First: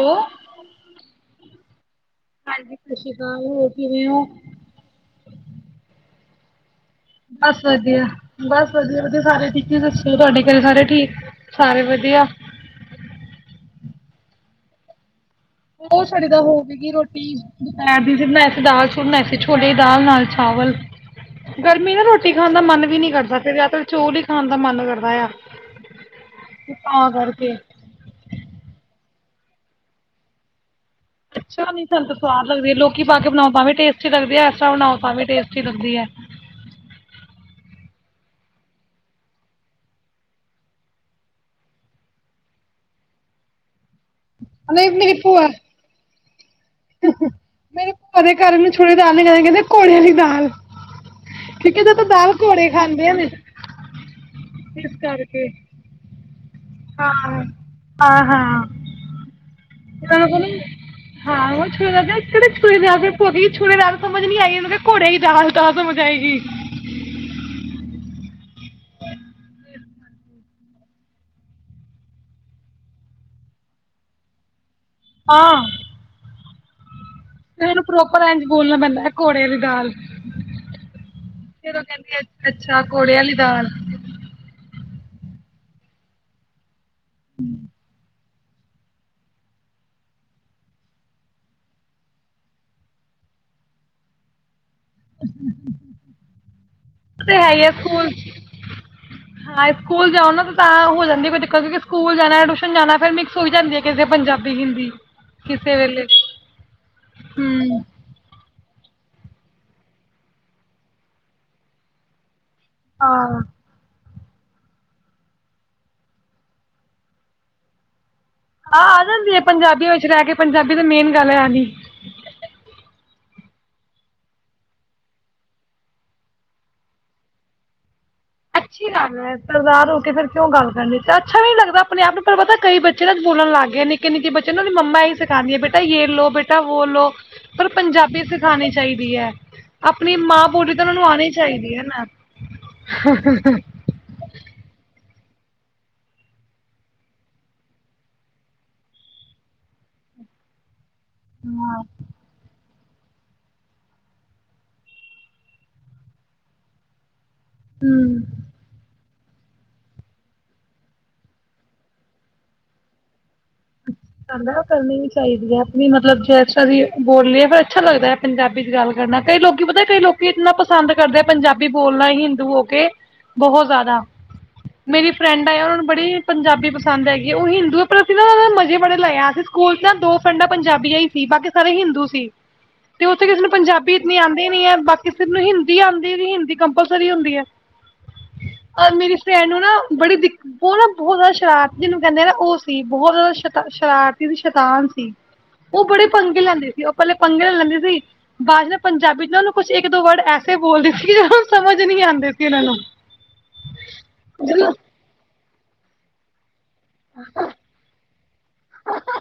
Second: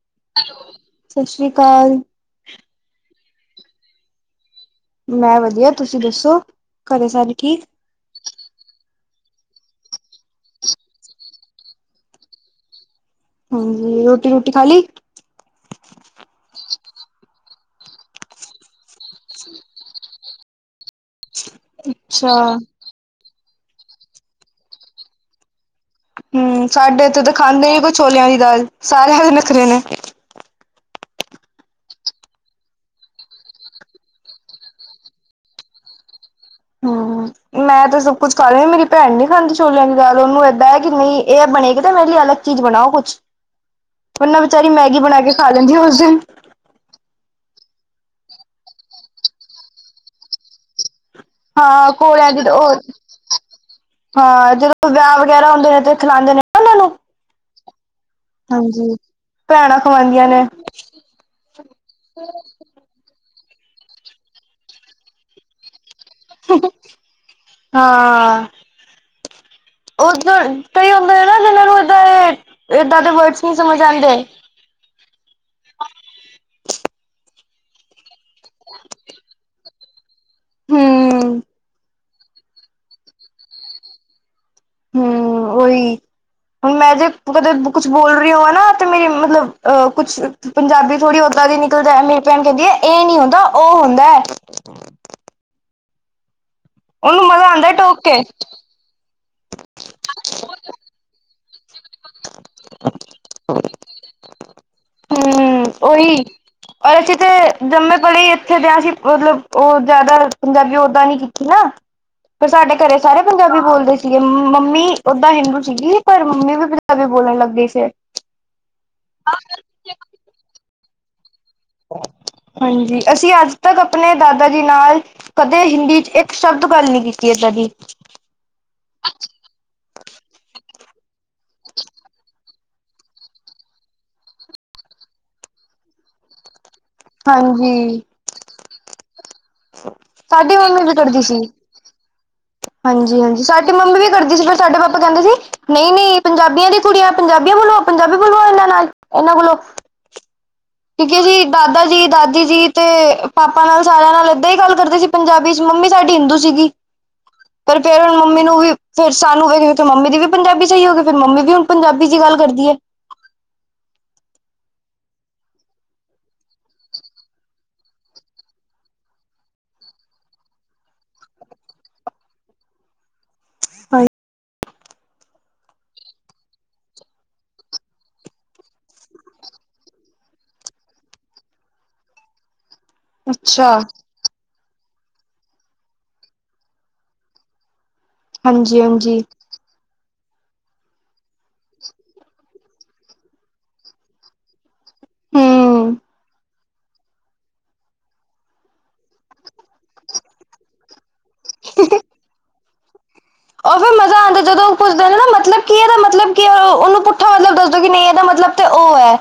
Hello ਸਤਿ ਸ੍ਰੀ ਅਕਾਲ। ਹਾਂਜੀ [unintelligible] ਮੈਂ ਵਧੀਆ ਤੁਸੀਂ ਦੱਸੋ ਘਰੇ ਸਾਰੇ ਬਸ ਠੀਕ ਵਧੀਆ ਬਸ ਵਧੀਆ ਸਾਰੇ ਠੀਕ ਦੱਸਿਓ ਤੁਹਾਡੇ ਘਰੇ ਸਾਰੇ ਠੀਕ ਸਾਰੇ ਵਧੀਆ ਹਾਂਜੀ ।ਰੋਟੀ -ਰੁਟੀ ਖਾਲੀ ਉਹ ਸ ਤਾਂ ਹੋਵੇਗੀ ਰੋਟੀ ਦੁਪੈਰ ਦੀ ਸੀ ਬਣਾਈ ਸੀ ਦਾਲ ਲ ਬਣਾਈ ਸੀ ਛੋਟ ਦਾਲ ਨਾਲ ਚਾਵਲ ਗਰਮੀ ਨਾ ਅੱਛਾ ਰੋਟੀ ਖਾਣ ਦਾ ਮਨ ਵੀ ਨੀ ਕਰਦਾ ਫੇਰ ਚੋਲ ਹੀ ਖਾਣ ਦਾ ਮਨ ਕਰਦਾ ਆ ਹਮ ਸਾਡੇ ਇਥੇ ਤਾਂ ਖਾਂਦੇ ਨ ਕੋਈ ਛੋਲਿਆਂ ਦੀ ਦਾਲ ਸਾਰੇ ਵੱਖਰੇ ਨੇ ਅੱਛਾ ਨੀ ਸਾਨੂੰ ਸਵਾਦ ਲੱਗਦੀ ਹੈ ਲੋਕੀ ਪਾ ਕੇ ਬਣਾਓ ਵੀ ਟੇਸਟੀ ਲਗਦੀ ਐਕ ਤਰਾਂ ਬਣਾਓ ਵੀ ਟੇਸਟੀ ਲੱਗਦੀ ਆ। ਹਮ ਮੈਂ ਤੇ ਸਭ ਕੁੱਛ ਖਾ ਲਹੀ ਮੇਰੀ ਭੈਣ ਨੀ ਖਾਂਦੀ ਛੋਲਿਆਂ ਦੀ ਦਾਲ ਉਹਨੂੰ ਏਦਾਂ ਹੈ ਕਿ ਨਹੀਂ ਇਹ ਬਣੇਗੀ ਤੇ ਮੇਰੇ ਲਈ ਅਲੱਗ ਚੀਜ਼ ਬਣਾਓ ਕੁਛ ਉਹਨਾਂ ਵਿਚਾਰੀ ਮੈਗੀ ਬਣਾ ਕੇ ਖਾ ਲੈਂਦੀ ਉਸ ਦਿਨ ਮੇਰੇ ਭੂਆ ਦੇ ਘਰ ਨ ਛੋਲਿਆ ਦੀ ਦਾਲ ਨ ਕਹਿੰਦੇ ਘੋੜੇ ਵਾਲੀ ਦਾਲ ਕਿਉਂਕਿ ਹਾਂ ਇਹਦੇ ਤਾਂ ਘੋੜਿਆਂ ਦਾਲ ਦੀਦੋਂ ਘੋੜੇ ਖਾਂਦੇ ਆ ਨੇ ਹਾਂ ਜਦੋਂ ਇਸ ਵਿਆਹ ਕਰਕੇ ਵਗੈਰਾ ਹੁੰਦੇ ਨੇ ਤੇ ਖਲਾਾਂਂਦੇ ਨੇ ਉਹਨਾਂ ਨੂੰ ਹਾਂ। ਆਹ ਹਾਂ ਹਾਂਜੀ ਭੈਣਾਂ ਖਵਾਉਂਦੀਆਂ ਉਹ ਨੇ [unintelligible] ਹੋ ਛੋਲਿਆ ਦੀ ਦਾਲ ਸਮਝ ਨੀ ਆਈ ਉਹ ਘੋੜੇ ਦੀ ਦਾਲ ਤਾਂ ਸਮਝ ਆਏਗੀ ਹਾਂ। ਉਦ ਕਈ ਹੁੰਦੇ ਨਾ ਜਿਨਾਂ ਨੂੰ ਏਦਾਂ ਏਦਾਂ ਦੇ ਵਰਡਸ ਨਹੀਂ ਸਮਝ ਆਉਂਦੇ। ਆਂ। ਤੇ ਇਹਨੂੰ ਪ੍ਰੋਕ ਪਰੰਜ ਬੋਲਣਾ ਪੈਂਦਾ ਹੈ ਘੋੜੇ ਦੀ ਦਾਲ। ਹੂੰ। ਜਦੋਂ ਕਹਿੰਦੀ ਅੱਛਾ ਘੋੜਿਆਂ ਵਾਲੀ ਦਾਲ ਹਮ ਓਹੀ ਹੁਣ ਮੈਂ ੇ ਕਦੇ ਕੁੱਛ ਬੋਲ ਰਹੀ ਹੋ। ਨਾ ਤੇ ਮੇਰੀ ਮਤਲਬ ਅਹ ਕੁਛ ਪੰਜਾਬੀ ਥੋੜੀ ਓਦਾਂ ਦੀ ਨਿਕਲਦਾ ਮੇਰੀ ਭੈਣ ਕਹਿੰਦੀ ਹੈ ਇਹ ਨੀ ਹੁੰਦਾ ਉਹ ਹੁੰਦਾ। [inaudible] ਉਹਨੂੰ ਤੇ ਮਜ਼ਾ ਹੈ ਹੀ ਹੈ ਆਉਂਦਾ ਟੋਕ ਸਕੂਲ ਕੇ। ਹਾਂ ਸਕੂਲ ਜਾਓ ਨਾ ਤਾਂ ਹੋ ਜਾਂਦੀ ਕੋਈ ਦਿੱਕਤ ਕਿਉਂਕਿ ਸਕੂਲ ਜਾਣਾ ਟਿਊਸ਼ਨ ਜਾਣਾ ਫਿਰ ਮਿਕਸ ਹੋਈ ਜਾਂਦੀ ਹੈ ਕਿਸੇ ਪੰਜਾਬੀ ਹਿੰਦੀ ਹਮ ਕਿਸੇ ਵੇਲੇ ਉਹੀ ਔਰ ਅਸੀਂ ਤੇ ਹੂੰ ਜੰਮੇ ਕੋਲੇ ਇੱਥੇ ਦਿਆ ਸੀ। ਮਤਲਬ ਉਹ ਜ਼ਿਆਦਾ ਪੰਜਾਬੀ ਓਦਾਂ ਨੀ ਕੀਤੀ ਨਾ ਫਿਰ ਸਾਡੇ ਘਰੇ ਸਾਰੇ ਹਾਂ ਪੰਜਾਬੀ ਬੋਲਦੇ ਸੀ। ਸੀਗੇ ਮੰਮੀ ਓਦਾਂ ਹਿੰਦੂ ਸੀਗੀ ਪਰ ਮੰਮੀ ਵੀ ਪੰਜਾਬੀ ਬੋਲਣ ਲੱਗੀ ਫਿਰ ਆਹ ਆ ਜਾਂਦੀ ਹੈ ਪੰਜਾਬੀਆਂ ਵਿੱਚ ਰਹਿ ਕੇ ਪੰਜਾਬੀ ਦਾ ਮੇਨ ਗੱਲ ਹੈ। ਆਣੀ ਹਾਂਜੀ ਅਸੀਂ ਅੱਜ ਤੱਕ ਆਪਣੇ ਦਾਦਾ ਜੀ ਨਾਲ ਕਦੇ ਹਿੰਦੀ ਚ ਇੱਕ ਸ਼ਬਦ ਗੱਲ ਨ ਕੀਤੀ ਇਦਾਂ ਦੀ ਅੱਛੀ ਲੱਗਦਾ ਸਰਦਾਰ ਹੋ ਕੇ ਫਿਰ ਕਿਉਂ ਗੱਲ ਕਰਨ ਦੇ ਅੱਛਾ ਵੀ ਨੀ ਲਗਦਾ ਆਪਣੇ ਆਪ ਨੂੰ ਪਰ ਪਤਾ ਕਈ ਬੱਚੇ ਤ ਬੋਲਣ ਲੱਗ ਗਏ ਨਿੱਕੇ ਬੱਚੇ ਨੂੰ ਉਹਦੀ ਮੰਮਾ ਹੀ ਸਿਖਾਦੀਆਂ ਬੇਟਾ ਲੋ ਬੇਟਾ। ਬੋਲੋ ਪਰ ਹਾਂਜੀ ਪੰਜਾਬੀ ਸਿਖਾਉਣੀ ਚਾਹੀਦੀ ਹੈ। ਆਪਣੀ ਮਾਂ ਸਾਡੀ ਬੋਟੀ ਮੰਮੀ ਤਾਂ ਵੀ ਉਹ ਨੂੰ ਕਰਦੀ ਆਉਣੀ ਸੀ ਚਾਹੀਦੀ ਹਨਾ। ਹਾਂਜੀ ਹਾਂਜੀ ਸਾਡੀ ਮੰਮੀ ਵੀ ਕਰਦੀ ਸੀ ਸਾਡੇ ਪਾਪਾ ਕਹਿੰਦੇ ਸੀ ਨਹੀਂ ਨਹੀਂ ਪੰਜਾਬੀਆਂ ਦੀ ਕੁੜੀਆਂ ਪੰਜਾਬੀਆਂ ਬੋਲੋ ਪੰਜਾਬੀ ਬੋਲੋ ਇਹਨਾਂ ਨਾਲ ਇਹਨਾਂ ਬੋਲੋ ਠੀਕ ਹੈ ਹਾਂ ਦਾਦਾ ਜੀ ਦਾਦੀ ਜੀ ਤੇ ਪਾਪਾ ਨਾਲ ਸਾਰਿਆਂ ਨਾਲ ਏਦਾਂ ਹੀ ਗੱਲ ਕਰਦੇ ਸੀ ਪੰਜਾਬੀ ਚ ਮੰਮੀ ਸਾਡੀ ਹਿੰਦੂ ਸੀਗੀ ਪਰ ਫਿਰ ਹਮ ਮੰਮੀ ਨੂੰ ਵੀ ਫਿਰ ਸਾਨੂੰ ਮੰਮੀ ਦੀ ਵੀ ਪੰਜਾਬੀ ਸਹੀ ਹੋ ਗਈ ਫਰ ਮੰਮੀ ਵੀ ਹੁਣ ਪੰਜਾਬੀ ਚ ਗੱਲ ਕਰਦੀ ਹੈ ਦਾ ਕਰਨੀ ਵੀ ਚਾਹੀਦੀ ਹੈ ਆਪਣੀ ਮਤਲਬ ਜੇ ਅਸੀਂ ਬੋਲੀਏ ਫਿਰ ਅੱਛਾ ਲੱਗਦਾ ਹੈ ਪੰਜਾਬੀ ਚ ਗੱਲ ਕਰਨਾ ਕਈ ਲੋਕੀ ਪਤਾ ਕਈ ਲੋਕੀ ਇੰਨਾ ਪਸੰਦ ਕਰਦੇ ਆ ਪੰਜਾਬੀ ਬੋਲਣਾ ਹੀ ਹਿੰਦੂ ਹੋ ਕੇ ਬਹੁਤ ਜ਼ਿਆਦਾ ਮੇਰੀ ਫਰੈਂਡ ਆਏ ਉਹਨਾਂ ਨੂੰ ਬੜੀ ਪੰਜਾਬੀ ਪਸੰਦ ਹੈਗੀ ਉਹ ਹਿੰਦੂਆਂ ਪ੍ਰਤੀ ਮਜ਼ੇ ਬੜੇ ਲਾਇਆ ਸੀ ਸਕੂਲ ਚ ਨਾ ਦੋ ਫਰੈਂਡ ਪੰਜਾਬੀਆਂ ਹੀ ਸੀ ਬਾਕੀ ਸਾਰੇ ਹਿੰਦੂ ਸੀ ਤੇ ਉੱਥੇ ਕਿਸੇ ਨੂੰ ਅੱਛਾ ਪੰਜਾਬੀ ਇਤਨੀ ਆਉਂਦੀ ਹੀ ਨੀ ਹੈ ਬਾਕੀ ਹਿੰਦੀ ਆਉਂਦੀ ਵੀ ਹਿੰਦੀ ਕੰਪਲਸਰੀ ਹੁੰਦੀ ਹੈ ਹਾਂਜੀ ਆ ਮੇਰੀ ਹਾਂਜੀ ਫਰੈਂਡ ਨੂੰ ਨਾ ਬੜੀ ਦਿਕ ਬੋਰਾ ਬੋਰਾ ਸ਼ਰਾਤ ਜਿਹਨੂੰ ਕਹਿੰਦੇ ਨਾ ਉਸ ਬਹੁਤ ਜ਼ਿਆਦਾ ਸ਼ ਸ਼ਰਾਰਤੀ ਦੀ ਸ਼ਤਾਂ ਉਹ ਹੂੰ। ਬੜੇ ਪੰਗੇ ਲੈਂਦੇ, ਉਹ ਪਹਿਲੇ ਪੰਗੇੇ ਲੈਂਦੀ ਸੀ ਬਾਅਦ ਪੰਜਾਬੀ ਚ ਨਾ ਉਹਨੂੰ ਕੁਛ ਇੱਕ ਦੋ ਵਰਡ ਐਸੇ ਬੋਲਦੇ ਸੀ। ਸਮਝ ਨੀ ਆਉਂਦੇ ਸੀ ਇਹਨਾਂ ਨੂੰ, ਉਹ ਫੇ ਮਜ਼ਾ ਆਉਂਦਾ ਜਦੋਂ ਕੁੱਛਦੇ ਨੇ ਨਾ ਮਤਲਬ। ਕੀ ਇਹਦਾ ਮਤਲਬ ਕੀ ਉਹ ਉਹਨੂੰ ਪੁੱਠਾ ਮਤਲਬ ਦੱਸੋ ਕਿ ਨਹੀਂ ਇਹਦਾ ਮਤਲਬ ਤੇ ਉਹ ਹੈ,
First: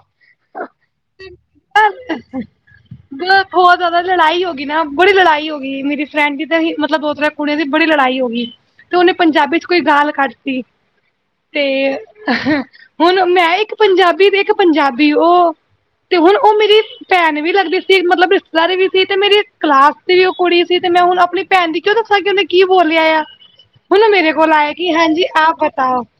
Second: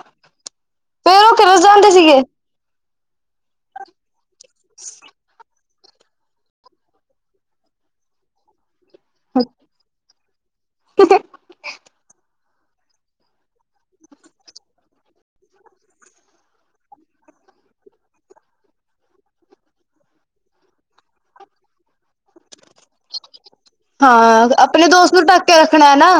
ਫੇਰ ਉਹ ਕਿ [inaudible] ਬਹੁਤ ਜ਼ਿਆਦਾ ਲੜਾਈ ਹੋ ਗਈ ਨਾ ਬੜੀ ਲੜਾਈ ਹੋ ਗਈ ਮੇਰੀ ਫਰੈਂਡ ਦੀ ਤਾਂ ਹੀ ਮਤਲਬ ਦੋ ਤ੍ਰ ਕੁੜੀਆਂ ਦੀ ਬੜੀ ਲੜਾਈ ਹੋ ਗਈ। ਤੇ ਉਹਨੇ ਪੰਜਾਬੀ ਚ ਕੋਈ ਗਾਲ ਕੱਢਤੀ, ਤੇ ਹੁਣ ਮੈਂ ਇੱਕ ਪੰਜਾਬੀ ਤੇ ਇੱਕ ਪੰਜਾਬੀ ਉਹ ਤੇ ਹੁਣ ਉਹ ਮੇਰੀ ਭੈਣ ਵੀ ਲੱਗਦੀ ਸੀ ਮਤਲਬ ਰਿਸ਼ਤੇਦਾਰੀ ਵੀ ਸੀ ਤੇ ਮੇਰੀ ਕਲਾਸ ਦੀ ਵੀ ਉਹ ਕੁੜੀ ਸੀ ਤੇ ਮੈਂ ਹੁਣ ਆਪਣੀ ਭੈਣ ਦੀ ਕਿਉਂ ਦੱਸਾਂ ਕਿ ਉਹਨੇ ਕੀ ਬੋਲਿਆ ਆ। ਹੁਣ ਉਹ ਮੇਰੇ ਹਾਂ ਕੋਲ ਆਏ ਆਪਣੇ ਕਿ ਦੋਸਤ ਨੂੰ ਟੱਕ ਕੇ ਰੱਖਣਾ ਨਾ।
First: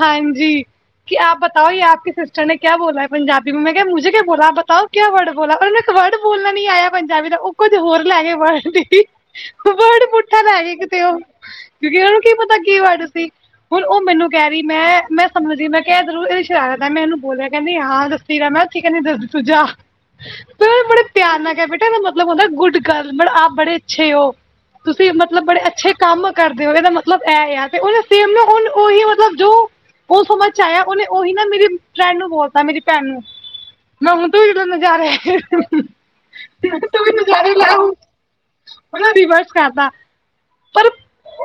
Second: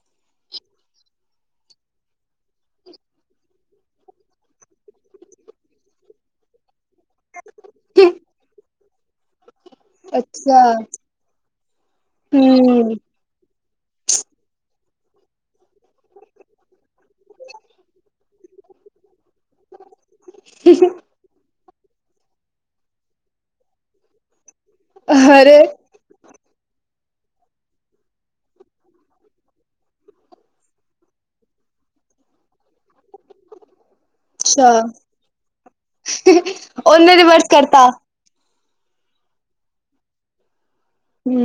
ਹਾਂਜੀ, ਕਿ ਆਪ ਬਤਾਓ ਆਪ ਕੀ ਸਿਸਟਰ ਨੇ ਕਿਆ ਬੋਲਾ ਹੈ ਪੰਜਾਬੀ ਮੇ ਮੈਂ ਕਿਹਾ ਮੁਝੇ ਕਿਆ ਬੋਲਾ ਤਾਂ ਉਹ ਕਿਆ ਵਰਡ ਬੋਲ ਪਰਨੂੰ ਇੱਕ ਵਰਡ ਬੋਲਣਾ ਨ ਨਹੀਂ ਆਇਆ। ਪੰਜਾਬੀ ਦਾ ਉਹ ਕੁੱਝ ਹੋਰ ਲੈ ਕੇ ਵਰ [unintelligible] ਵਰੜ ਪੁੱਠਾ ਲੈ ਅੱਛਾ ਸੀ ਕਿਤੇ ਉਹ ਕਿਉਂਕਿ ਉਹਨੂੰ ਕੀ ਪਤਾ ਕੀ ਹੂੰ। ਵਰਡ ਸੀ ਹੁਣ ਉਹ ਮੈਨੂੰ ਕਹਿ ਰਹੀ ਮੈਂ, ਮੈਂ ਸਮਝ ਗਈ ਮੈਂ ਕਿਹਾ ਜ਼ਰੂਰ ਇਹਦੀ ਸ਼ਰਾਰਤ ਮੈਨੂੰ ਬੋਲਿਆ ਕਹਿੰਦੀ ਹਾਂ ਦ ਤੀਰਾ ਮੈਂ ਕਹਿੰਦੀ ਦੱਧ ਤੂੰ ਜਾ, ਬੜੇ ਪਿਆਰ ਨਾਲ ਕਹਿ ਬੇ ਦਾ ਮਤਲਬ ਹੁੰਦਾ ਗੁੱਡ ਗਰਲ ਮਤਲਬ ਆਪ ਬੜੇ ਅੱਛੇ ਹੋ। ਤੁਸੀਂ ਮਤਲਬ ਅਰੇ ਬੜੇ ਅੱਛੇ ਕੰਮ ਕਰਦੇ ਹੋ ਇਹਦਾ ਮਤਲਬ ਇਹ ਆ ਤੇ ਉਹ ਸੇਮ ਨਾ ਉਹਨੂੰ ਉਹੀ ਮਤਲਬ ਜੋ ਉਹ ਚ ਆਇਆ ਉਹਨੇ ਉਹੀ ਨਾ ਮੇਰੀ ਫਰੈਂਡ ਨੂੰ ਬੋਲਤਾ ਮੇਰੀ ਭੈਣ ਨੂੰ ਮੈਨੂੰ ਤ ਜਹੜੇ ਅੱਛਾ। ਨਜ਼ਾਰੇ ਤੂੰ ਉਹਨੇ ਰਿਵਰਸ ਨਜ਼ਾਰੇ ਲਾ ਕਰਤਾ। ਉਹਨੇ ਰਿਵਰਸ ਕਰਦਾ ਪਰ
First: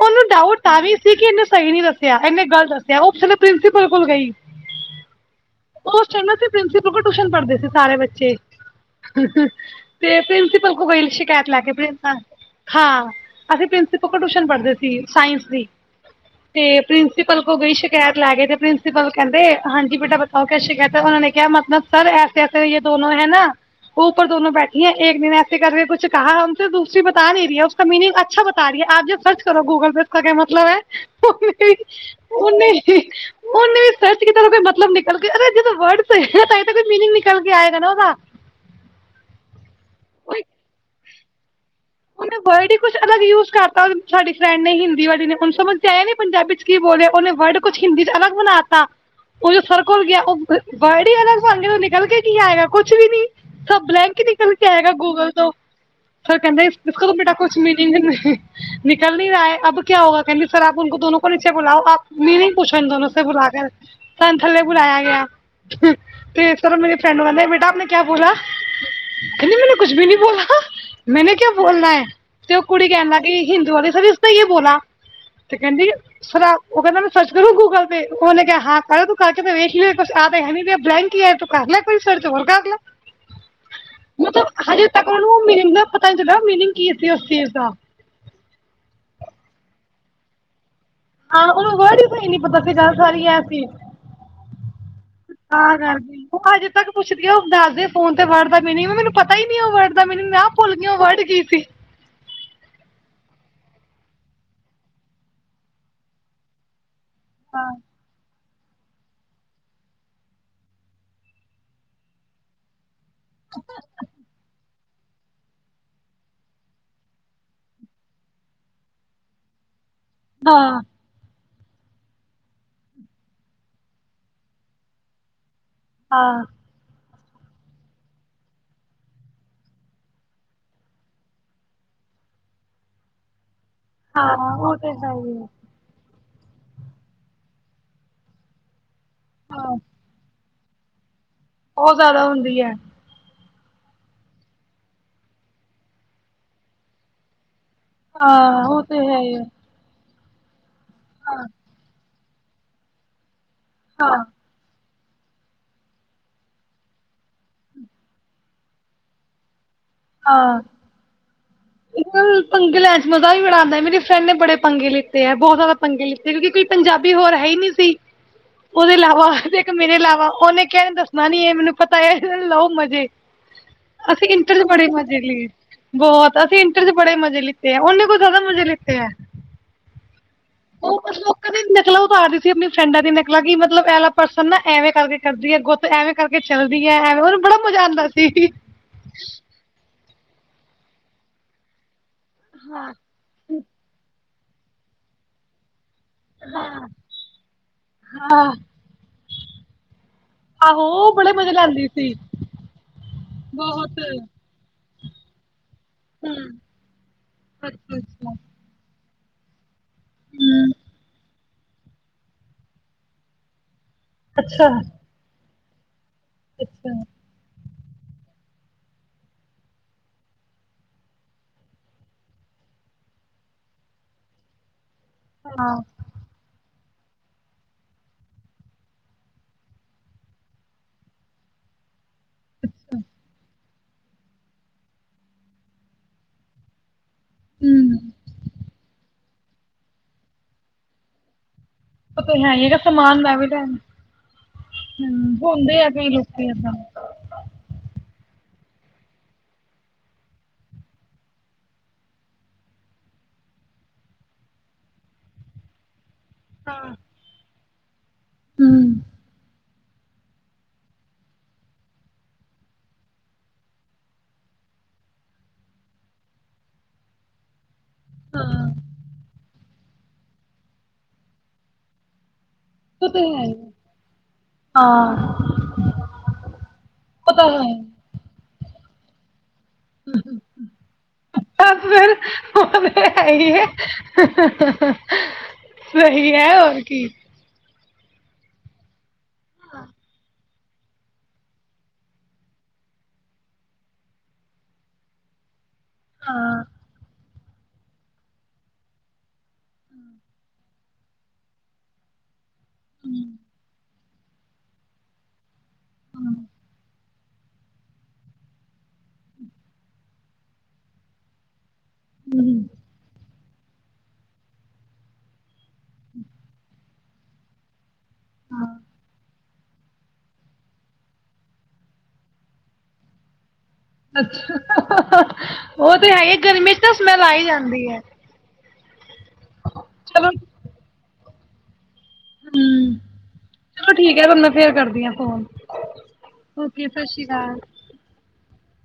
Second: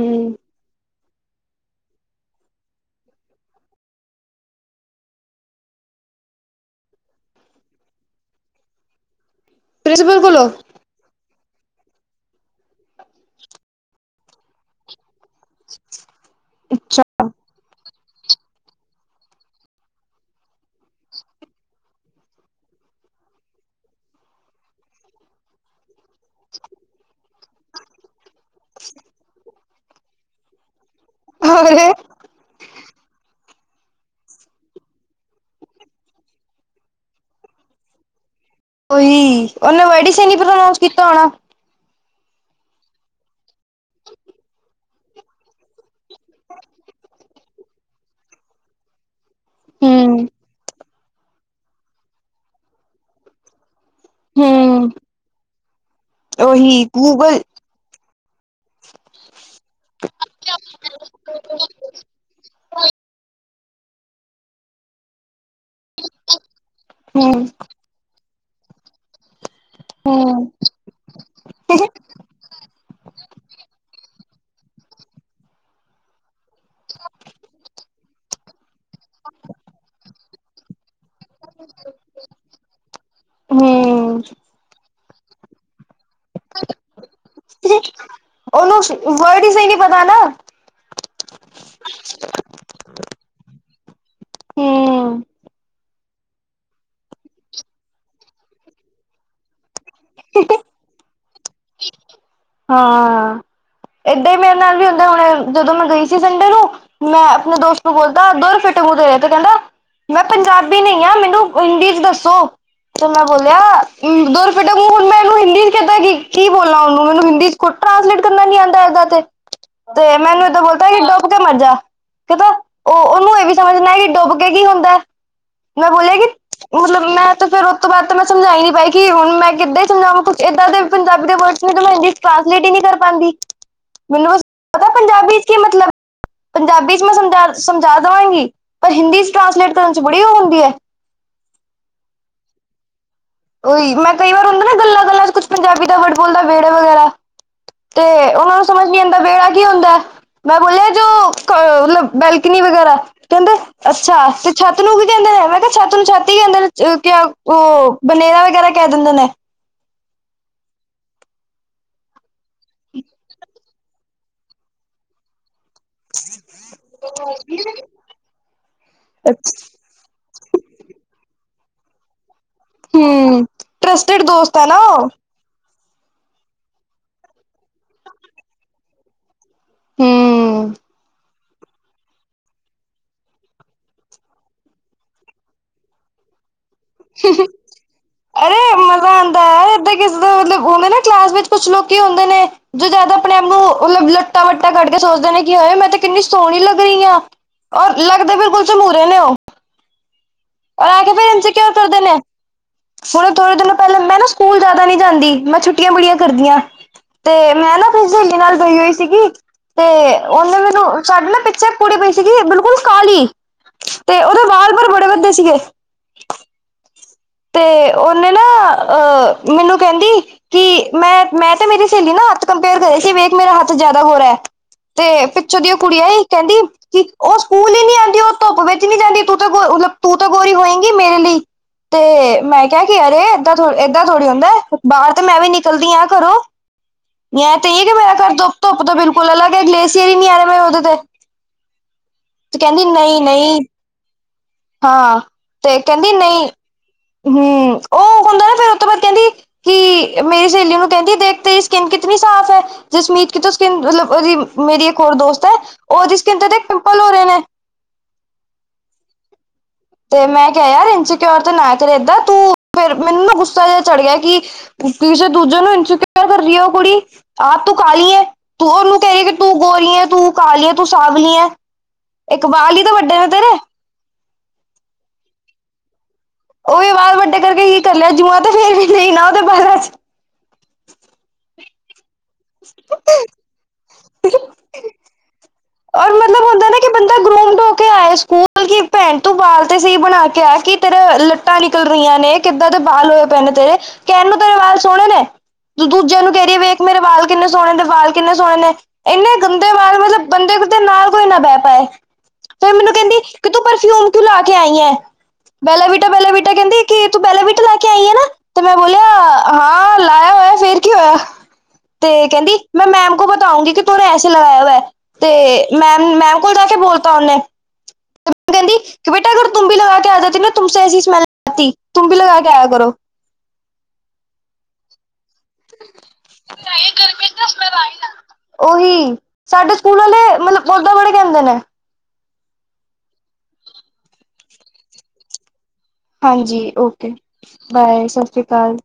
ਉਹਨੂੰ ਡਾਊਟ ਤਾਂ ਵੀ ਸੀ ਕਿ, ਇਹਨੇ ਸਹੀ ਨਹੀਂ ਦੱਸਿਆ ਇਹਨੇ ਗਲਤ ਦੱਸਿਆ। ਉਸੇਲੇ 'ਪ੍ਰਿੰਸੀਪਲ ਕੋਲ ਗਈ ਉਸ ਚਹਿੰਦਾ ਸੀ, 'ਪ੍ਰਿੰਸੀਪਲ ਕੋਲ ਟਿਊਸ਼ਨ ਪੜ੍ਹਦੇ ਸੀ ਸਾਰੇ ਬੱਚੇ ਤੇ 'ਪ੍ਰਿੰਸੀਪਲ ਕੋਲ ਗਈ ਸੀ। ਕੈ ਲੈ ਕੇ ਹਾਂ। ਅਸੀਂ 'ਪ੍ਰਿੰਸੀਪਲ ਕੋਲ ਟਿਊਸ਼ਨ ਪੜ੍ਹਦੇ ਸੀ। ਸਾਇੰਸ ਦੀ, ਤੇ ਅੱਛਾ 'ਪ੍ਰਿੰਸੀਪਲ ਕੋ ਗਈ ਸੀ ''ਸ਼ਿਕਾਇਤ ਲੈ ਗਏ ਤੇ, 'ਪ੍ਰਿੰਸੀਪਲ ਕਹਿੰਦੇ ਹਾਂਜੀ ਬੇਟਾ ਬਤਾਓ? ਕਿਆ ਸ਼ਿਕਾਇਤ ਹੈ। ਉਹਨਾਂ ਨੇ ਕਿਹਾ ਮਤਲਬ ਸਰ ਐਸੇ-ਐਸੇ ਯੇ ਦੋਨੋ ਹੈ ਨਾ-। ਵੋ ਉੱਪਰ ਦੋਨੋ ਬੈਠੀ ਹੈ। ਏਕ ਦਿਨ ਐਸੇ ਕਰਕੇ ਕੁਛ ਕਹਾ ਹ ਦੂਸਰੀ ਬਤਾ ਨਹੀਂ ਰਹੀ ਹੈ, ਉਸ ਮੀਨਿੰਗ ਅੱਛਾ ਬਤਾ ਰਹੀ ਹੈ, ਆਪ ਜਰਾ ਸਰਚ ਕਰੋ ''ਗੂਗਲ ਪੇ। ਉਸ ਕਾ ਕਿਆ ਮਤਲਬ ਹੈ? ਉਹਨੇ ਅਰੇ ਉਹਨੇ ਵੀ 'ਸਰਚ ਕੀਤਾ, ਮਤਲਬ ਨਿਕਲ ਜਦੋਂ ਵਰਡ ਕੋਈ ਮੀਨਿੰਗ ਨਿਕਲ ਕੇ ਆਏਗਾ ਨਾ ਉਹਦਾ ਓਹੀ ਉਹਨੇ ਵਰਡੀ ਸਹੀ ਨੀ 'ਪ੍ਰਨਾਂਊਸ ਕੀਤਾ ਹੋਣਾ। ਉਹਨੇ ਵਰਡ ਹੀ ਕੁਛ ਅਲਗ ਯੂਜ ਕਰਤਾ। ਸਾਡੀ ਫਰੈਂਡ ਨੇ ਹਿੰਦੀ ਵਾਲੀ ਨੇ, ਉਹਨੂੰ ਸਮਝ ਆ ਨ ਪੰਜਾਬੀ'ਚ ਕੀ ਬੋਲਿਆ ਉਹਨੇ ਵਰਡ ਕੁਛ ਹਿੰਦੀ'ਚ ਅਲੱਗ ਬਣਾ ਤ ''ਉਹ ਜੋ ਸਰ ਕੋਲ ਗਿਆ ਹੂੰ ਉਹ ਬੜੀ ਇਹ [unintelligible] ਨੂੰ ਨਿਕਲ ਕੇ ਕੀ ਆਏਗਾ ਕੁਛ ਵੀ ਨੀ ''ਬਲੈਂਕ ਨਿਕਲ ਕੇ ਆਏਗਾ ਹੂੰ ਗੂਗਲ ਤੋਂ, ਫੇਰ ਕਹਿੰਦੇ ਉਹੀ ਬੇ ਗੂਗਲ ਕੁਛ ਮਿਲਿੰ ਨਿਕਲ ਨਹੀਂ ਰਹਾ ਹੈ ਅਬ ਕਿਆ ਹੋਗਾ? ਕਹਿੰਦੇ ਸਰ ਆਪ ਦੋਨੋ ਕੋ ਨੀਚੇ ਬੁਲਾਓ। ਆਪ ਨੇ ਨਹੀਂ ਪੁੱਛੋ ਦੋਨੋ ਬੁਲਾ ਕਰ ਸਾੰਨ ਥੱਲੇ ਬੁਲਾਇਆ ਗਿਆ। ਤੇ ਸਰ ਮੇਰੀ 'ਫਰੈਂਡ ਨੀ ਹੂੰ ਕਹਿੰਦੇ ''ਬੇਟਾ। ਆਪ ਨੇ ਕਿਆ ਬੋਲਾ। [unintelligible] ਕਹਿੰਦੀ ''ਮੈਨੇ ਕੁੱਝ ਵੀ ਨਹੀਂ ਬੋਲਾ ਹੂੰ ''ਮੈਂਨੇ ਕਿਆ ਬੋਲਣਾ ਹੈ ਤੇ 'ਉਹ ਕੁੜੀ ਕਹਿਣ ਲਾਗੀ ਕਿ ਹਿੰਦੂਆਂ ਦੀ ਸ ਤੇ ਬੋਲਾ ਤੇ, ਕਹਿੰਦੀ ਸਰ ਉਹ ਕਹਿੰਦਾ ਮੈਂ ਸਰਚ ਕਰੂੰ ''ਗੂਗਲ ਪੇ ਉਹਨੇ ਕਿਹਾ ਹਾ ਤੂੰ ਕਕੇ ਮ ਵੇਖ ਹੈ ਬਲੈਂਕ ਕੀ ਤੂੰ ਕਰ ਲ ਕੋਈਸ ਤੇ ਹੋਰ ਕਰਲਾ ਹੂੰ। ਮਤਲਬ! ਹਜੇ ਉਹ ਮੀਨਿੰਗ ਦਾ ਪਤਾ ਨਹੀਂ ਚੱਲਿਆ ਮੀਨਿੰਗ ਕੀ ਸੀ ਉਸ ਚੀਜ਼ ਦਾ ਉਹਨੂੰ ਵਰਡ ਹੀ ਸਹੀ ਬਦਾਨ ਹਾਂ। ਉਹਨੂੰ ਵਰਡ ਕੋਈ ਨੀ ਪਤਾ ਸੀ ਗਾਲ ਸਾਰੀ ਐ ਸੀ। ਹੂੰ। ਕਰਦੇ ''ਉਹ ਅਜੇ ਤੱਕ ਪੁੱਛਦੀ ਆ, ''ਉਹ ਦੱਸਦੇ ਫੋਨ ਤੇ, ਵਰਡ ਦਾ ਮਨ ''ਮੈਨੂੰ ਪਤਾ ਹੀ ਨਹੀਂ ਉਹ ਵਰਡ ''ਮੈਨੂੰ ਮ ਕਿਹਾ ਭੁੱਲ ਗਈ, ਉਹ ਵਰਡ ਗੀ। ਪਖੀ [unintelligible] ਹਾਂ। ਏਦਾਂ ਹੀ ਮੇਰੇ ਨਾਲ ਵੀ ਹੁੰਦਾ, ਹੁਣ ਜਦੋਂ ''ਮੈਂ ਗਈ ਸੀ ਸੰਡੇ ਨੂੰ। ''ਮੈਂ ਆਪਣੇ ਹਾਂ ਦੋਸਤ ਨੂੰ ਬੋਲਦਾ ਓਦਰ ਟਟੂਰੂ ਜਿਹਾ ਕਹਿੰਦਾ ਮੈਂ ਪੰਜਾਬੀ ਨਹੀਂ ਆ, ਮੈਨੂੰ ਹਿੰਦੀ ਚ ਦੱਸੋ। ਤੇ ਮੈਂ ਬੋਲਿਆ, ਦੁਰ ਫਿੱ ਮੈਂ ਉਹਨੂੰ ਹਿੰਦੀ ਚ ਕਿੱਦਾ ਕੀ ਬੋਲਾ, ਉਹਨੂੰ ਮੈਨੂੰ ਇਸ ਕੋ ਟ੍ਰਾਂਸਲੇਟ ਕਰਨਾ ਨੀ ਆਉਂਦਾ, ਏਦਾਂ ਤੇ ਤੇ ਮੈਨੂੰ ਏਦਾਂ ਹਾਂ ਬੋਲਤਾ ਕਿ ਮਰਜਾ, ਕਿ ਉਹ ਉਹਨੂੰ ਇਹ ਵੀ ਸਮਝ ਨਹੀਂ ਆਈ ਕਿ ਡੁੱਬ ਕੇ, ਕੀ ਹੁੰਦਾ? ਮੈਂ ਬੋਲਿਆ ਕਿ, ਹਾਂ ਮਤਲਬ ਮੈਂ ਤੇ ਫਿਰ ਉਹ ਤੋਂ ਬਾਅਦ ਤਾਂ ਮੈਂ ਸਮਝਾਈ ਨੀ ਪਾਈ ਕਿ, ਹੁਣ ਮੈਂ ਕਿੱਦਾਂ ਹੀ ਸਮਾਝਾਵਾਂ, ਕੁੱਝ ਇੱਦਾਂ ਦੇ ਪੰਜਾਬੀ ਦੇ ਵਰਡ ਮੈਂ ਹਿੰਦੀ ਟ੍ਰਾਂਸਲੇਟ ਹੀ ਨਹੀਂ ਕਰ ਪਾਉਂਦੀ। ਮੈਨੂੰ ਹਾਂ ਉਹ ਪਤਾ ਤੇ ਹੈ ਹੀ ਪੰਜਾਬੀ ਹੈ ਚ ਕੀ ਮਤਲਬ ਪੰਜਾਬੀ ਚ ਮੈਂ ਸਮਝਾ- ਸਮਝਾ ਦੇਵਾਂਗੀ। ਪਰ ਹਿੰਦੀ ਚ ਟਰਾਂਸਲੇਟ ਕਰਨ ਚ ਬੜੀ ਉਹ ਹੁੰਦੀ ਹੈ ਉਹ ਜ਼ਿਆਦਾ ਹੁੰਦੀ ਹੈ। ਉਹੀ ਮੈਂ ਕਈ ਵਾਰ ਹੁੰਦਾ, ਨਾ ਗੱਲਾਂ- ਗੱਲਾਂ ਚ ਕੁਛ ਪੰਜਾਬੀ ਦਾ ਵਰਡ ਬੋਲਦਾ ਵਿਹੜਾ, ਵਗੈਰਾ। ਤੇ ਉਹਨਾ ਨੂੰ ਹਾਂ ਉਹ ਸਮਝ ਨੀ ਤੇ ਆਉਂਦਾ ਹੈ ਹੀ ਹੈ ਵਿਹੜਾ ਕੀ ਹੁੰਦਾ? ਮੈਂ ਬੋਲਿਆ ਜੋ ਹਾਂ। ਮਤਲਬ ਬੈਲਕਨੀ, ਵਗੈਰਾ। ਕਹਿੰਦੇ ਹਾਂ ਅੱਛਾ, ਤੇ ਛੱ ਛੱਤ ਨੂੰ ਕੀ ਕਹਿੰਦੇ ਹੈ? ਮੈਂ ਕਿਹਾ ਛੱਤ ਨੂੰ ਛੱਤ ਹੀ ਕਹਿੰਦੇ ਨੇ ਉਹ ਬਨੇਰਾ, ਵਗੈਰਾ ਕਹਿ ਦਿੰਦੇ ਨੇ। ਹਾਂ। ਪੰੰਗੇ ਲੈਣ ਚ ਮਜ਼ਾ ਵੀ ਬੜਾ ਆਉਂਦਾ, ਮੇਰੇ ਫਰੈਂਡ ਨੇ ਬੜੇ ਪੰਗੇ ਲਿੱਤੇ ਏ, ਬਹੁਤ ਜ਼ਿਆਦ ਪੰਗੇ ਲਿਤੇ ਕਿਉਂਕਿ ਕੋਈ ਪੰਜਾਬੀ ਹੋਰ ਹੈ ਈ ਨਹੀਂ ਸੀ, ਉਹਦੇ ਇਲਾਵਾ ਤੇ ਇੱਕ ਮੇਰੇ ਇਲਾਵਾ, ਉਹਨੇ ਕਿਹਾ ਦੱਸਣਾ ਨੀ ਇਹ ਮੈਨੂੰ ਪਤਾ ਏ। ਲਓ ਮਜ਼ੇ, ਹੂੰ ਟਰਸਟਡ ਅਸੀਂ ਦੋਸਤ ਇੰਟਰ [unintelligible] ਹੈ ਨਾ ਬੜੇ ਉਹ ਮਜ਼ੇ ਲੀਏ ਬਹੁਤ ਅਸੀਂ ਇੰਟਰ ਚ ਬੜੇ ਮਜ਼ੇ ਲਿਤੇ ਆ, ਉਹਨੇ ਕੋਈ ਜ਼ਿਆਦਾ ਮਜੇ ਲਿਤੇ ਆ ਹੂੰ। ਉਹ [unintelligible] ਕਦੇ ਨਕਲਾ ਉਤਾਰ ਰਹੀ ਸੀ, ਅਪਨੀ ਫਰੈਂਡਾਂ ਦੀ ਨਕਲਾਂ ਕਿ ਮਤਲਬ ਐ ਲਾ ਪਰਸਨ ਨਾ ਐਵੇਂ, ਕਰਕੇ ਕਰਦੀ ਹੈ ਗੁੱਤ ਐਵੇਂ ਕਰਕੇ ਚੱਲਦੀਆਂ ਐਵੇਂ ਉਹਨੂੰ ਬੜਾ ਮਜ਼ਾ ਆਂਦਾ ਸੀ। ਅਰੇ ਮਜ਼ਾ ਆਂਦਾ ਹੈ ਏਦਾਂ ਕਿਸੇ ਮਤਲਬ ੳਵੇ ਨਾ ਕਲਾਸ ਵਿੱਚ ਕੁਛ ਲੋਕੀ ਹੁੰ ਨੇ ਜੋ ਹਾਂ ਜਿਆਦਾ ਆਪਣੇ ਆਪ ਨੂੰ ਮਤਲਬ [unintelligible] ਵੱਡਾ ਕੱਢ ਕੇ ਸੋਚਦੇ ਨੇ ਕੀ ਹੋਏ ਮੈਂ ਤੇ ਕਿੰਨੀ ਸੋਹਣੀ ਲੱਗ ਰਹੀ ਆ, ਔਰ ਲੱਗਦੇ ਹਾਂ ਬਿਲਕੁਲ ਝਮੂਰੇ ਨੇ ਉਹ ਆਹੋ ਉਹ ਬੜੇ ਮਜ਼ੇ ਲੈਂਦੀ ਸੀ ਫਿਰ ਥੋੜੇ ਦਿਨ ਪਹਿਲੇ ਬਹੁਤ ਮੈਂ ਨਾ ਸਕੂਲ ਜਾ ਨਹੀਂ ਜਾਂਦੀ ਮੈਂ ਛੁੱਟੀ ਛੁਟੀਆਂ ਬੜੀਆਂ ਹੂੰ ਕਰਦੀਆਂ ਤੇ ਮੈਂ ਨਾ ਅੱਛਾ ਫਿਰ ਅੱਛਾ ਸਹੇਲੀ ਨਾਲ ਗਈ ਹੋਈ ਸੀਗੀ [inaudible] ਤੇ ਉਹਨੇ ਹੂੰ ਮੈਨੂੰ ਛੱਡ ਨਾ ਪਿੱ ਛਾ ਕੁੜੀ ਪਈ ਸੀਗੀ ਬਿਲਕੁਲ ਕਾਹਲੀ ਅੱਛਾ ਠੀਕ ਹੈ। ਅੱਛਾ। ਤੇ ਉਹਨੇ ਨਾ ਅ ਮੈਨੂੰ ਕਹਿੰਦੀ ਕਿ, ਮੈਂ ਮੈਂ ਤੇ ਮੇਰੀ ਸਹੇਲੀ ਨਾ ਹੱਥ ਕੰਪੇਅਰ ਕਰੇ ਸੀ ਵੇਖ ਮੇਰਾ ਹੱਥ ਜਿਆਦਾ ਗੋਰਾ ਐ ਤੇ ਪਿੱਛੋਂ ਹਾਂ ਦੀਆਂ ਕੁੜੀਆਂ ਈ ਕਹਿੰਦੀ ਕਿ ਉਹ ਸਕੂਲ ਈ ਨੀ ਆਂਦੀ ਉਹ ਧੁੱਪ ਵਿੱਚ ਨੀ ਜਾਂਦੀ ਤੂੰ ਤਾਂ ਗੋ ਮਤਲਬ ਤੂੰ ਤਾਂ ਗੋਰੀ ਹੋਏਗੀ ਮੇਰੇ ਲਈ ਤੇ ਮੈਂ ਕਿਹਾ ਅੱਛਾ ਕੇ ਅਰੇ ਏਦਾਂ ਥੋ ਏਦਾਂ ਥੋੜ੍ਹੀ ਹੁੰਦੇ ਬਾਹਰ ਤੇ ਮੈਂ ਵੀ ਨਿਕਲਦੀ ਆਂ ਘਰੋਂ ਨ ਤੇ ਇਹ ਹੈ ਮੇ ਹੂੰ ਘਰ ਧੁੱਪ ਬਿਲਕਲ ਫੁਲ ਅਲੱਗ ਹੈ ਗਲੇਸ਼ੀਅਰ ਹੀ ਨੀ ਆ ਰਿਹਾ ਉਹਦੇ ਉਹ ਤੇ ਹੈਈਐ ਗਾ ਕਹਿੰਦੀ ਸਮਾਨ ਨਹੀਂ ਮੈਂ ਵੀ ਨਹੀਂ ਲੈਨ ਹਾਂ, ਤੇ ਕਹਿੰਦੀ, ਨਹੀਂ, ਲੋਕੀ ਏਦਾਂ ਹਮ ਉਹ ਹੁੰਦੇ ਨਾ ਫ਼ਿਰ ਤੋਂ ਬਾਅਦ ਕਹਿੰਦੀ ਕਿ, ਮੇਰੀ ਸਹੇਲੀ ਨੂੰ ਕਹਿੰਦੀ, ਦੇਖ ਤੇਰੀ ਸਕਿੰਨ ਕਿਤਨੀ ਸਾਫ਼ ਹੈ ਜਸਮੀਤ ਕਿ ਤੋ ਸਕਿੰਨ ਮਤਲਬ ਉਹਦੀ ਮੇਰੀ ਇੱਕ ਹੋਰ ਦੋਸਤ ਹੈ ਉਹਦੀ ਸ ਕਿ ਏਦੇ ਦੇਖ ਪਿੰਪਲ ਹੋ ਰਹੇ ਨੇ ਹਮ ਤੇ ਮੈਂ ਕਿਹਾ ਯਾਰ ਇਨਸਿਕਿਓਰ ਤੇ ਨਾ ਕਰ ਏਦਾਂ ਤੂੰ, ਫਿਰ ਮੈਨੂੰ ਨਾ ਗੁੱਸਾ ਜਿਹਾ ਚੜ ਗਿਆ ਕਿ ਕਿਸੇ ਦੂਜੇ ਨੂੰ ਇਨਸਿਕਿਓਰ ਕਰ ਰਹੀ ਉਹ ਕੁੜੀ ਆਪ ਤੂੰ ਕਾਹਲੀ ਏ ਹਾਂ ਤੂੰ ਉਹਨੂੰ ਕੇਰੀ ਕਿ ਤੂੰ ਗੋਰੀ ਏ, ਤੂੰ ਕਾਲੀ ਏ, ਤੂੰ ਸਾਵਲੀ ਏ ਇੱਕ ਵਾਲ ਈ ਤੇ ਉਹ ਵੱਡੇ ਨੇ ਹੈ ਹੀ ਤੇਰੇ ਹਾਂ। ਉਹ ਈ ਵਾਲ ਉਹ ਵੱਡੇ ਕਰਕੇ ਕੀ ਕਰ ਲਿਆ, ਜੂਆਂ ਤੇ ਫੇਰ ਵੀ ਨਈ ਨਾ ਉਹਦੇ ਬਾਲਾਂ ਚ ਹ ਹ ਹ ਤਾਂ ਫੇਰ ਉਹ ਤੇ ਹੈ ਈ ਏ। ਸਹੀ ਹੈ। ਹੋਰ ਕੀ। ਔ ਤੇ ਆਏ ਸਕੂਲ ਕੀ ਪੈਂਟ ਤੂੰ ਬਾਲ ਤੇ ਸਹੀ ਬਣਾ ਕੇ ਆ। ਕੀ ਤੇਰੇ ਲੱਟਾਂ ਨਿਕਲ ਰਹੀਆਂ ਨੇ, ਕਿੱਦਾਂ ਦੇ ਬਾਲ ਹੋਏ ਪਏ ਨੇ ਤੇਰੇ, ਕਹਿਣ ਨੂੰ ਤੇਰੇ ਵਾਲ ਸੋਹਣੇ ਨੇ। ਤੂੰ ਦੂਜੇ ਨੂੰ ਕਹ ਰਈ ਹਾਂ ਵੇਖ ਮੇਰੇ ਵਾਲ ਕਿੰਨੇ ਸੋਹਣੇ ਨੇ ਬਾਲ, ਕਿੰਨੇ ਸੋਣੇ ਨੇ। ਇੰਨੇ ਗੰਦੇ ਵਾਲ, ਮਤਲਬ ਬੰਦੇ ਤੇ ਨਾਲ ਕੋਈ ਨਾ ਬਹ ਪਾਏ। ਫਿਰ ਮੈਨੂੰ ਕਹਿੰਦੀ ਹੂੰ ਕਿ ਤੂੰ ਪਰਫਿਊਮ ਤੂੰ ਲਾ ਕੇ ਆਈ ਏਂ ਬੇਲਾ ਬਿਟਾ- ਬੇਲਾ ਹਾਂ ਬਿਟਾ ਕਹਿੰਦੀ ਕਿ ਤੂੰ ਬੈਲਾ ਬਿਟਾ ਲਾ ਕੇ ਆਈ ਆ ਨਾ। ਤਾਂ ਮੈਂ ਬੋਲਿਆ, ਹਾਂ ਲਾਇਆ ਹੋਇਆ ਫਿਰ ਕੀ ਹੋਇਆ। ਤੇ ਕਹਿੰਦੀ ਹੂੰ ਮੈਂ ਮੈਮ ਕੋ ਬਤਾ ਉਂਗੀ ਕਿ ਤੂੰਨੇ ਐਸੇ ਲਗਾਇਆ ਹੁਆ ਹੈ। ਤੇ ਮੈਮ ਮੈਮ ਕੋਲ ਜਾ ਕੇ ਬੋਲ ਤਾਂ ਉਹਨੇ ਮੇਨੂੰ ਹਾਂ ਕਹਿੰਦੀ ਬੇਟਾ ਅਗਰ ਤੁਮ ਭੀ ਲਗਾ ਕੇ ਆ ਜਾਤੀ ਨਾ ਤੁਮ ਸੇ ਐਸੀ ਸਮੈਲ ਆਤੀ। ਤਮ ਭੀ ਲਗਾ ਕੇ ਆਇਆ ਕਰੋ। ਅੱਛਾ, ਹਾ। ਉਹ ਤੇ ਹੈ ਈ ਏ, ਗਰਮੀ ਚ ਤਾਂ ਸਮੈਲ ਆ ਹੀ ਜਾਂਦੀ ਹੈ। ਔਹੀ ਸਾਡੇ ਸਕੂਲ ਵਾਲੇ ਮਤਲਬ ਉਦਾਂ ਬੜੇ ਕਹਿੰਦੇ ਨੇ ਹੂੰ, ਚਲੋ ਠੀਕ ਹੈ ਤੁਹਾਨੂੰ ਮੈਂ ਫਿਰ ਕਰਦੀ ਹੈ ਫੋਨ। ਹਾਂਜੀ ਓਕੇ ਸਤਿ ਔਕੇ ਸ਼੍ਰੀ ਅਕਾਲ ਬਾਏ, ਸਤਿ ਸ਼੍ਰੀ ਕਾਲ